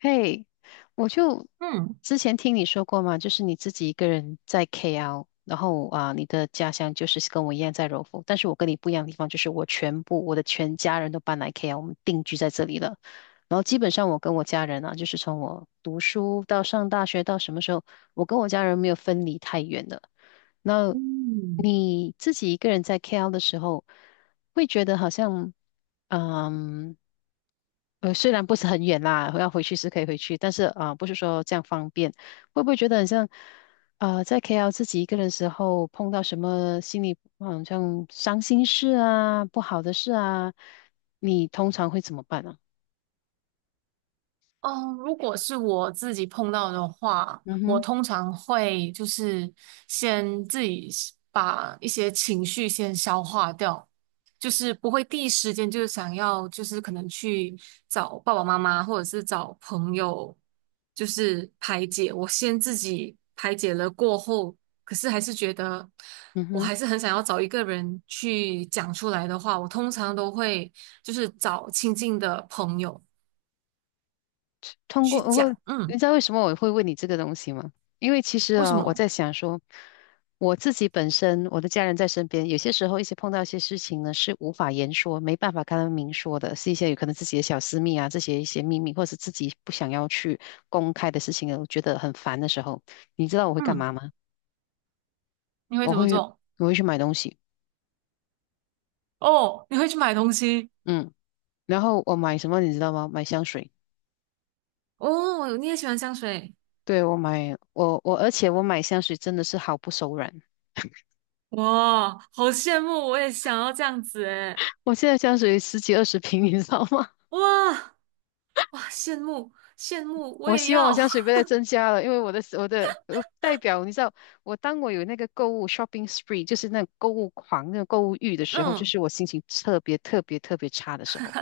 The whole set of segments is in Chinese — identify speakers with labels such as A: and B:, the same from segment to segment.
A: 嘿，我就
B: うん。
A: 之前听你说过嘛，就是你自己一个人在 KL，然后啊，你的家乡就是跟我一样在柔佛，但是我跟你不一样的地方就是我的全家人都搬来 KL，我们定居在这里了。然后基本上我跟我家人啊，就是从我读书到上大学到什么时候，我跟我家人没有分离太远的。那
B: うん。
A: 你自己一个人在 KL 的时候，会觉得好像，嗯。虽然不是很远啦，要回去是可以回去，但是啊、不是说这样方便。会不会觉得很像，在 KL 自己一个人的时候，碰到什么心里好像伤心事啊、不好的事啊，你通常会怎么办呢？
B: 嗯，如果是我自己碰到的话，
A: 嗯
B: 我
A: 哼。
B: 通常会就是先自己是把一些情绪先消化掉，就是不会第一时间就是想要就是可能去找爸爸妈妈或者是找朋友，就是排解。我先自己排解了过后，可是还是觉得
A: 嗯
B: 我
A: 哼。
B: 还是很想要找一个人去讲出来的话，我通常都会就是找亲近的朋友
A: 通
B: 去
A: 过，我，过
B: 讲，
A: 你知
B: 嗯。
A: 道为什么我会问你这个东西吗？因为其实
B: 为什
A: 啊，我
B: 么？
A: 在想说，我自己本身，我的家人在身边，有些时候一些碰到一些事情呢，是无法言说，没办法跟他们明说的，是一些有可能自己的小私密啊，这些一些秘密，或者是自己不想要去公开的事情啊，我觉得很烦的时候，你知道我会干
B: 嗯，
A: 嘛吗？
B: 你会
A: 我
B: 怎么
A: 会，
B: 做？
A: 我会去买东西，
B: 哦，你会去买东西。
A: 嗯，然后我买什么你知道吗？买香水，
B: 哦，你也喜欢香水。
A: 对，我买，我我，而且我买香水真的是毫不手软。
B: 哇，好羡慕，我也想要这样子诶。
A: 我现在香水十几二十瓶，你知道吗？
B: 哇，哇，羡慕，羡慕，我
A: 我
B: 也
A: 希望我
B: 要。
A: 香水不要再增加了，因为我的代表，你知道，当我有那个购物 shopping spree,就是那种购物狂、那种购物欲的时候，就
B: 嗯，
A: 是我心情特别特别特别差的时候。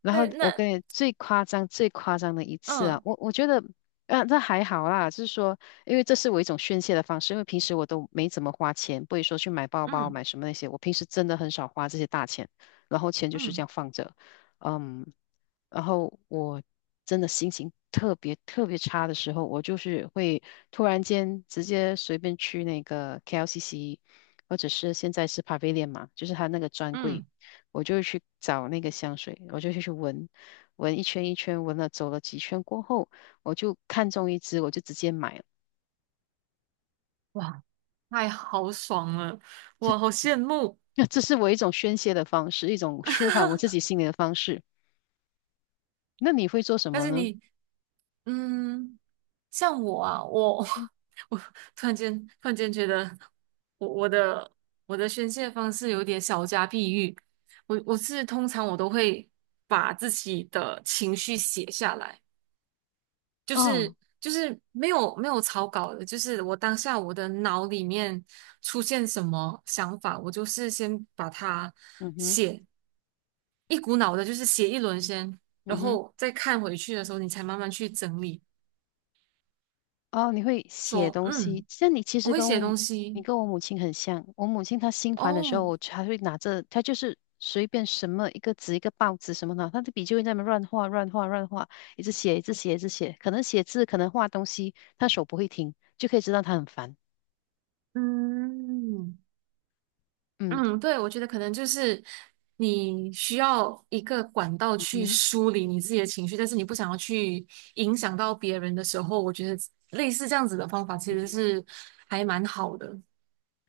A: 然后
B: 那
A: 我
B: 那
A: 跟你最夸张、最夸张的一次啊，
B: 嗯
A: 我觉得，啊，这还好啦，就是说，因为这是我一种宣泄的方式，因为平时我都没怎么花钱，不会说去买包包、
B: 嗯
A: 买什么那些，我平时真的很少花这些大钱，然后钱就是这
B: 嗯
A: 样放着，嗯，然后我真的心情特别特别差的时候，我就是会突然间直接随便去那个 KLCC，或者是现在是 Pavilion 嘛，就是他那个专柜。
B: 嗯，
A: 我就去找那个香水，我就去闻，闻一圈一圈，闻了走了几圈过后，我就看中一支，我就直接买了。
B: 哇，太豪爽了，哇，好羡慕。
A: 那这是我一种宣泄的方式，一种舒缓我自己心里的方式。那你会做什
B: 但
A: 么
B: 是
A: 呢？
B: 你，嗯。像我啊，我 我突然间觉得我我的我的宣泄方式有点小家碧玉。我是通常我都会把自己的情绪写下来，就是
A: 啊，
B: 就是没有草稿的，就是我当下我的脑里面出现什么想法，我就是先把它
A: 嗯哼，
B: 写一股脑的，就是写一轮先，然
A: 嗯哼。
B: 后再看回去的时候，你才慢慢去整理，
A: 哦，你会写
B: 说
A: 东西，
B: 嗯。
A: 像你其
B: 我
A: 实
B: 会
A: 跟
B: 写
A: 我，
B: 东
A: 你
B: 西，
A: 跟我母亲很像。我母亲她心烦的时候，
B: 哦，
A: 我还会拿着，她就是随便什么一个纸、一个报纸什么的，她的笔就会在那边乱画、乱画、乱画，一直写、一直写、一直写。可能写字，可能画东西，她手不会停，就可以知道她很烦。
B: 嗯
A: 嗯。
B: 嗯，对，我觉得可能就是你需要一个管道去
A: 嗯
B: 梳理你自己的情绪，但是你不想要去影响到别人的时候，我觉得类似这样子的方法其实是还蛮好的。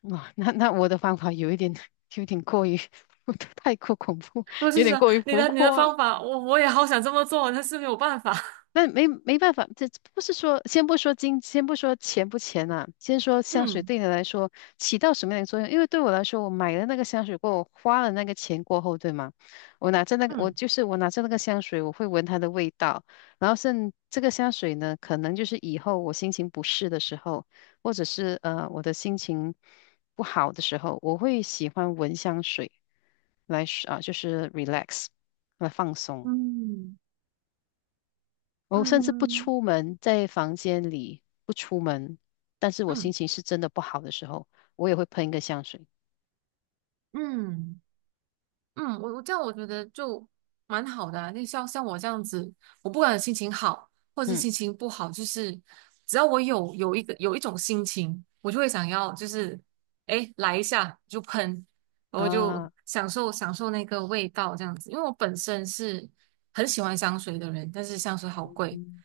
A: 哇，那我的方法有一点，有一点过于，太过恐怖，
B: 我
A: 有
B: 就
A: 点
B: 想
A: 过于
B: 你
A: 浮
B: 的你的
A: 夸。
B: 方法，我也好想这么做，但是没有办法。
A: 那没办法，这不是说，先不说金，先不说钱不钱呐，先说香水
B: 嗯
A: 对你来说起到什么样的作用？因为对我来说，我买了那个香水过后，我花了那个钱过后，对吗？我拿着那个，我
B: 嗯
A: 就是我拿着那个香水，我会闻它的味道，然后这个香水呢，可能就是以后我心情不适的时候，或者是我的心情不好的时候，我会喜欢闻香水来啊，就是 relax 来放松。
B: 嗯
A: 我甚至不
B: 嗯
A: 出门，在房间里不出门，但是我心
B: 嗯。
A: 情是真的不好的时候，我也会喷一个香水。
B: 嗯嗯，我这样我觉得就蛮好的啊。那像我这样子，我不管心情好或者是
A: 嗯
B: 心情不好，就是只要我有一种心情，我就会想要就是哎来一下就喷，然后就
A: 啊。
B: 享受享受那个味道这样子。因为我本身是很喜欢香水的人，但是香水好贵，
A: 嗯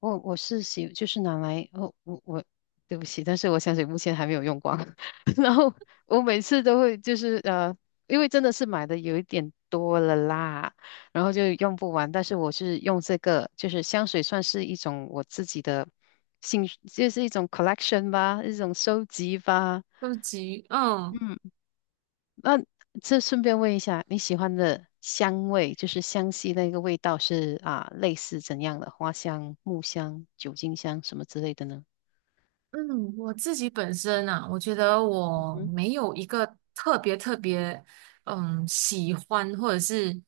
A: 我就是拿来哦，我对不起，但是我香水目前还没有用光。然后我每次都会就是因为真的是买的有一点多了啦，然后就用不完。但是我是用这个，就是香水算是一种我自己的兴趣就是一种 collection 吧，一种收集吧。
B: 都是急，嗯，
A: 嗯。那这顺便问一下，你喜欢的香味，就是香系那个味道是啊，类似怎样的？花香、木香、酒精香什么之类的呢？
B: 嗯，我自己本身啊，我觉得我
A: 嗯
B: 没有一个特别特别，嗯，喜欢或者是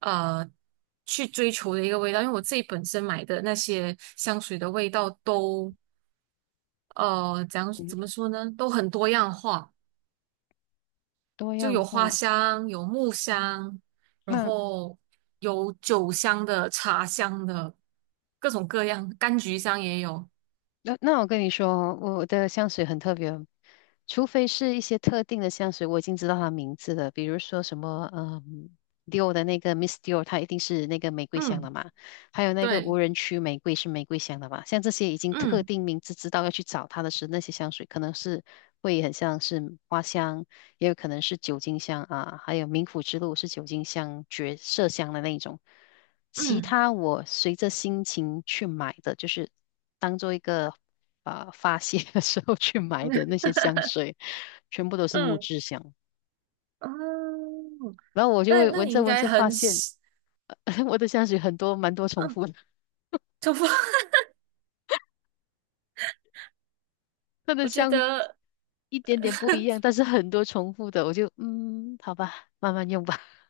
B: 呃去追求的一个味道，因为我自己本身买的那些香水的味道都怎么
A: 嗯，
B: 说呢，都很多样化，
A: 多
B: 就
A: 样
B: 有花
A: 化。
B: 香，有木香，然
A: 那
B: 后有酒香的、茶香的，各种各样，柑橘香也有。
A: 那我跟你说哦我的香水很特别哦除非是一些特定的香水，我已经知道它名字了，比如说什么，Dior 的那个 Miss Dior，它一定是那个玫瑰香的
B: 嗯，
A: 嘛，还有那个
B: 对，
A: 无人区玫瑰是玫瑰香的嘛，像这些已经特
B: 嗯
A: 定名字知道要去找它的是那些香水，可能是会很像是花香，也有可能是酒精香啊，还有冥府之路是酒精香、绝色香的那一种。其
B: 嗯。
A: 他我随着心情去买的，就是当做一个啊、发泄的时候去买的那 些香水，全部都是木
B: 嗯
A: 质香。
B: 哦，
A: 然后我就
B: 那
A: 会
B: 那
A: 闻
B: 你
A: 着
B: 应
A: 闻
B: 该
A: 着发
B: 很
A: 现，
B: 喜，
A: 我的香水很多蛮多重
B: 嗯，
A: 复的，
B: 头发，
A: 它的
B: 我觉
A: 香
B: 得，
A: 一点点不一样，但是很多重复的，我就嗯，好吧，慢慢用吧。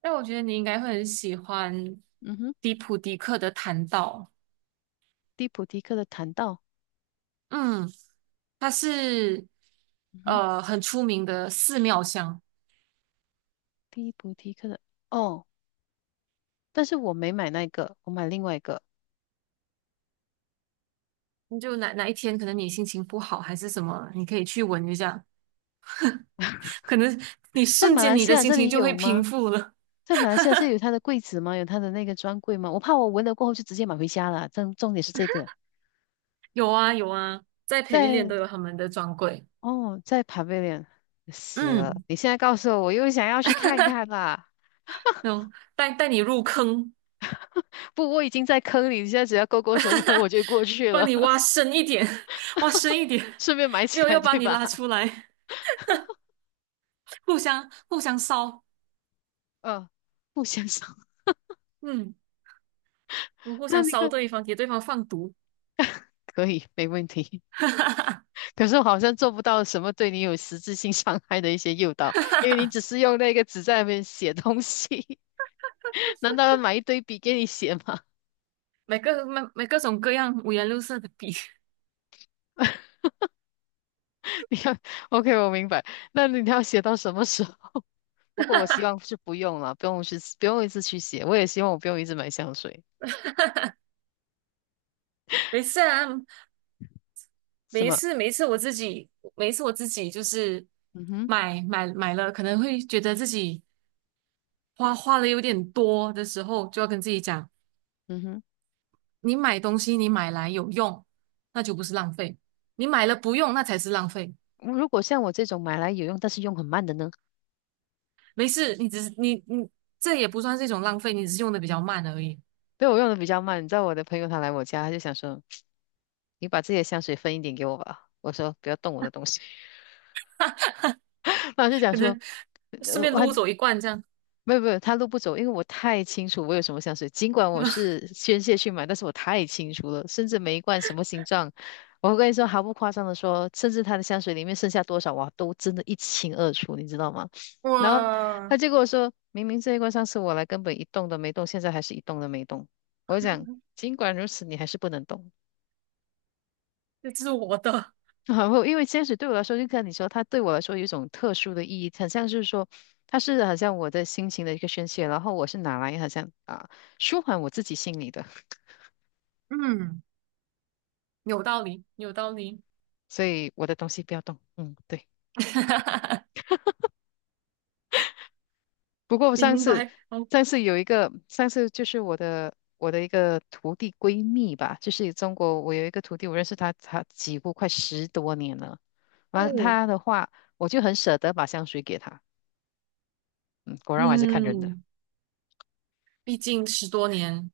B: 但我觉得你应该会很喜欢
A: 嗯哼，
B: 迪普迪克的弹道，
A: 蒂普提克的檀道，
B: 嗯，它是
A: 嗯哼，
B: 很出名的寺庙香，
A: 蒂普提克的哦，但是我没买那个，我买另外一个，
B: 你就哪一天可能你心情不好还是什么，你可以去闻一下，可能你
A: 在
B: 瞬
A: 马
B: 间
A: 来
B: 你
A: 西
B: 的
A: 亚
B: 心
A: 这
B: 情
A: 里
B: 就会
A: 有
B: 平
A: 吗？
B: 复了。
A: 在马来西亚这有他的柜子吗？有他的那个专柜吗？我怕我闻了过后就直接买回家了。重点是这个，
B: 有啊有啊，在 PAV
A: 在
B: 都有他们的专柜，
A: 哦，在 Pavilion 死了。
B: 嗯，
A: 你现在告诉我，我又想要去看看啦。
B: 那种带带你入坑。
A: 不，我已经在坑里，你现在只要勾勾手指头我就过去
B: 帮
A: 了，
B: 你挖 深一点，挖深一点，
A: 顺便买
B: 没
A: 起
B: 有
A: 来，
B: 要把
A: 对
B: 你
A: 吧？
B: 拉出来，互相互相烧，
A: 嗯。不相上，
B: 嗯，我们 互
A: 那
B: 相
A: 那
B: 烧
A: 个
B: 对方，给对方放毒，
A: 可以没问题。
B: 哈哈哈，
A: 可是我好像做不到什么对你有实质性伤害的一些诱导，因为你只是用那个纸在那边写东西，难道要买一堆笔给你写吗？
B: 买各种各样五颜六色的笔，
A: 你看 OK，我明白。那你要写到什么时候？不过我希望是不用了，不用去，不用一直去写。我也希望我不用一直买香水，
B: 没事啊，
A: 什
B: 没
A: 么？
B: 事一次我自己每一次我自己就是
A: 嗯哼。
B: 买买买了，可能会觉得自己花的有点多的时候，就要跟自己讲，
A: 嗯哼。
B: 你买东西你买来有用，那就不是浪费，你买了不用，那才是浪费。
A: 如果像我这种买来有用，但是用很慢的呢？
B: 没事，你只是你这也不算是一种浪费，你只是用的比较慢而已，
A: 对，我用的比较慢。你知道我的朋友他来我家，他就想说：“你把自己的香水分一点给我吧。”我说：“不要动我的东西。然后就讲
B: 可
A: 说：
B: 能顺便
A: 我
B: 撸走一罐这样。
A: 没有没有，他路不走，因为我太清楚我有什么香水。尽管我 是宣泄去买，但是我太清楚了，甚至每一罐什么形状，我跟你说毫不夸张的说，甚至他的香水里面剩下多少，哇，都真的一清二楚，你知道吗？然后他
B: 哇，
A: 就跟我说，明明这一罐上次我来根本一动都没动，现在还是一动都没动。我就讲，尽管如此，你还是不能动。
B: 这是我的，
A: 然后，因为坚持对我来说，就像你说，它对我来说有一种特殊的意义，很像是说，它是好像我的心情的一个宣泄，然后我是拿来好像啊舒缓我自己心里的，
B: 嗯，有道理，有道理，
A: 所以我的东西不要动。嗯，对。不过我上
B: 明
A: 次，
B: 白，好
A: 上次有一个，就是我的一个徒弟闺蜜吧，就是中国，我有一个徒弟，我认识她，她几乎快十多年了。完了
B: 酷，
A: 她的话，我就很舍得把香水给她。嗯，果然我还是看人的。
B: 嗯，毕竟10多年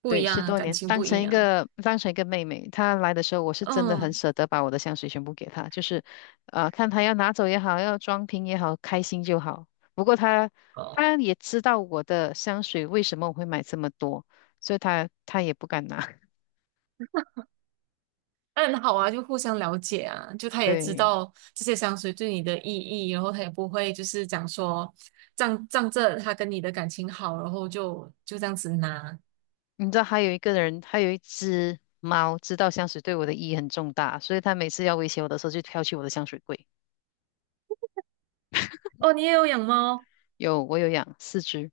B: 不一
A: 对，
B: 样，
A: 十
B: 啊，
A: 多
B: 感
A: 年，
B: 情
A: 当
B: 不一
A: 成一
B: 样，
A: 个当成一个妹妹，她来的时候，我是真的很
B: 嗯。
A: 舍得把我的香水全部给她，就是，看她要拿走也好，要装瓶也好，开心就好。不过她也知道我的香水为什么我会买这么多，所以她也不敢拿。
B: 嗯，好啊，就互相了解啊，就他也知
A: 对，
B: 道这些香水对你的意义，然后他也不会就是讲说仗着他跟你的感情好，然后就这样子拿。
A: 你知道还有一个人，还有一只猫，知道香水对我的意义很重大，所以它每次要威胁我的时候，就挑起我的香水柜。
B: 哦，你也有养猫？
A: 有，我有养四只。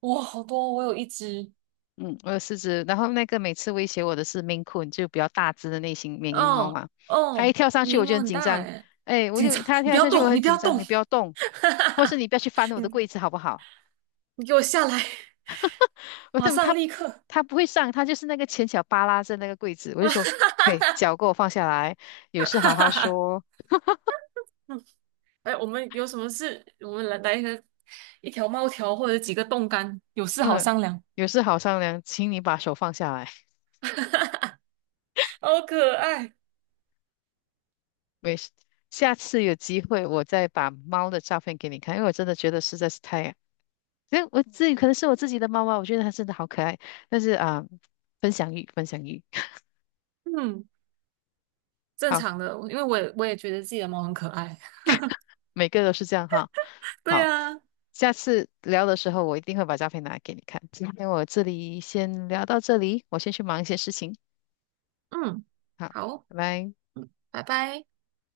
B: 哇，好多，我有一只。
A: 嗯，我有四只，然后那个每次威胁我的是 Maine Coon，就比较大只的那型缅因猫
B: 哦
A: 嘛。它一
B: 哦，
A: 跳上去
B: 眉
A: 我就
B: 毛
A: 很
B: 很
A: 紧
B: 大
A: 张，
B: 哎，
A: 哎，
B: 紧张，
A: 它
B: 你不
A: 跳
B: 要
A: 上去我
B: 动，你
A: 很
B: 不要
A: 紧张，
B: 动，
A: 你不要
B: 哈
A: 动，
B: 哈
A: 或是
B: 哈，
A: 你不要去翻我的
B: 你
A: 柜子好不好？
B: 你给我下来，
A: 我
B: 马
A: 怎么
B: 上
A: 它
B: 立刻，
A: 它不会上，它就是那个前脚扒拉着那个柜子，我就
B: 马
A: 说，
B: 上，
A: 嘿，脚给我放下来，有 事
B: 哈
A: 好
B: 哈
A: 好
B: 哈
A: 说，
B: 哎，我们有什么事，我们来来一个一条猫条或者几个冻干，有事好
A: 嗯，
B: 商量。
A: 有事好商量，请你把手放下来，
B: 好可爱。
A: 没事，下次有机会我再把猫的照片给你看，因为我真的觉得实在是太，所以我自己可能是我自己的猫猫，我觉得它真的好可爱。但是啊、分享欲，分享欲，
B: 嗯，正
A: 好，
B: 常的，因为我也觉得自己的猫很可爱。
A: 每个都是这样哈。
B: 对
A: 好，
B: 啊，
A: 下次聊的时候我一定会把照片拿给你看。今天我这里先聊到这里，我先去忙一些事情。
B: 嗯，
A: 好，
B: 好，
A: 拜拜。
B: 拜拜。